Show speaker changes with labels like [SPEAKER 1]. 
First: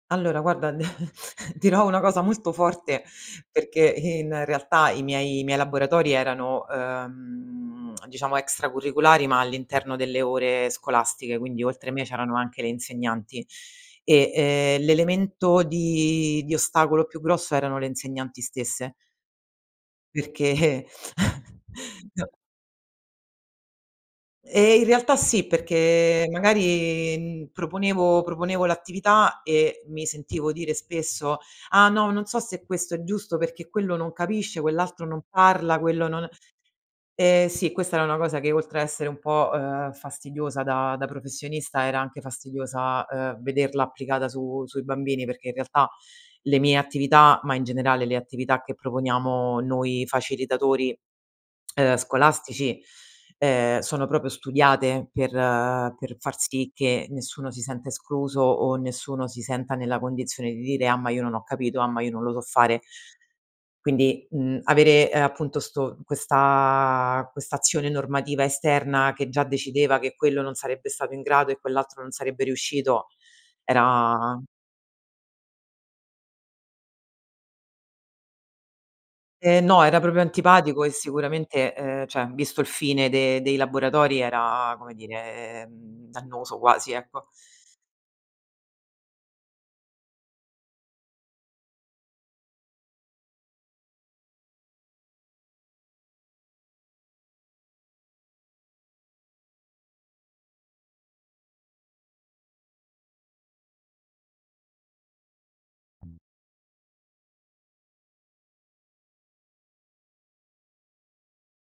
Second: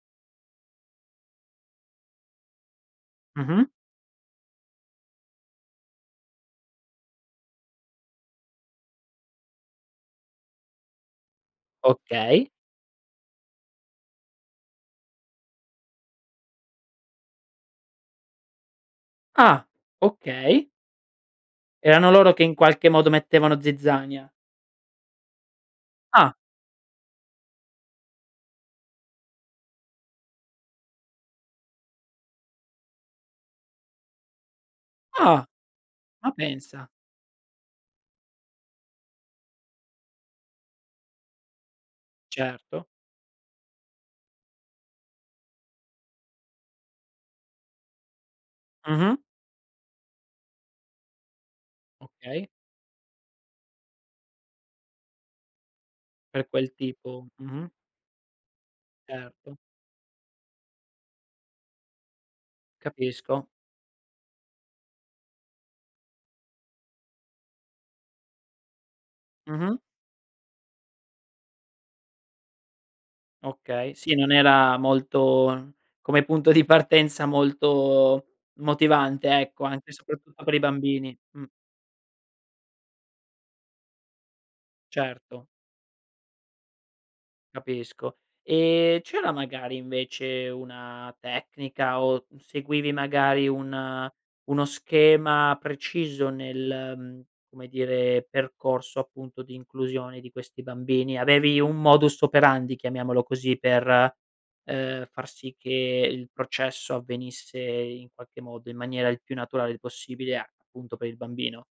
[SPEAKER 1] Allora, guarda, dirò una cosa molto forte
[SPEAKER 2] Mh-mh.
[SPEAKER 1] perché, in realtà, i miei i miei laboratori erano, uhm, diciamo, extracurricolari, ma all'interno delle ore scolastiche, quindi oltre me c'erano
[SPEAKER 2] Okay.
[SPEAKER 1] anche le insegnanti. E, ehm, l'elemento di di ostacolo più grosso erano le insegnanti stesse.
[SPEAKER 2] Ah, okay.
[SPEAKER 1] Perché
[SPEAKER 2] Erano
[SPEAKER 1] no
[SPEAKER 2] loro che, in qualche modo, mettevano zizzania.
[SPEAKER 1] E, in realtà, sì, perché,
[SPEAKER 2] Ah.
[SPEAKER 1] magari, mhmm, proponevo proponevo l'attività e mi sentivo dire spesso: "Ah no, non so se questo è giusto perché quello non capisce, quell'altro non
[SPEAKER 2] Ah,
[SPEAKER 1] parla, quello non".
[SPEAKER 2] ma pensa.
[SPEAKER 1] Ehm, sì, questa era una cosa che, oltre a essere un po', uhm, fastidiosa da da professionista, era anche
[SPEAKER 2] Certo.
[SPEAKER 1] fastidiosa, uhm, vederla applicata su sui bambini, perché, in realtà, le mie attività, ma in generale le attività che
[SPEAKER 2] Mh-mh.
[SPEAKER 1] proponiamo noi facilitatori, uhm,
[SPEAKER 2] Okay.
[SPEAKER 1] scolastici, uhm, sono proprio studiate per per far
[SPEAKER 2] Per
[SPEAKER 1] sì
[SPEAKER 2] quel
[SPEAKER 1] che
[SPEAKER 2] tipo.
[SPEAKER 1] nessuno si
[SPEAKER 2] Mh-mh.
[SPEAKER 1] senta escluso o nessuno si
[SPEAKER 2] Erto.
[SPEAKER 1] senta nella condizione di dire: "Ah, ma io non ho capito. Ah, ma io non lo so fare".
[SPEAKER 2] Capisco.
[SPEAKER 1] Quindi, mhmm, avere, ehm, appunto, 'sto questa questa azione normativa esterna che già
[SPEAKER 2] Mh-mh.
[SPEAKER 1] decideva che quello non sarebbe stato in grado e quell'altro non sarebbe riuscito,
[SPEAKER 2] Okay. Sì, non
[SPEAKER 1] era
[SPEAKER 2] era molto come punto di partenza, molto motivante, ecco,
[SPEAKER 1] Ehm, no,
[SPEAKER 2] anche
[SPEAKER 1] era proprio
[SPEAKER 2] soprattutto per i
[SPEAKER 1] antipatico e
[SPEAKER 2] bambini. Mh.
[SPEAKER 1] sicuramente uhm, cioè, visto il fine de dei laboratori era, come
[SPEAKER 2] Certo.
[SPEAKER 1] dire, ehm, dannoso quasi, ecco.
[SPEAKER 2] Capisco. E c'era, magari, invece, una tecnica o seguivi, magari, un uno schema preciso nel, mhmm, come dire, percorso, appunto, di inclusione di questi bambini? Avevi un modus operandi, chiamiamolo così, per, uhm, far sì che il processo avvenisse, in qualche modo, in maniera il più naturale possibile, a appunto, per il bambino?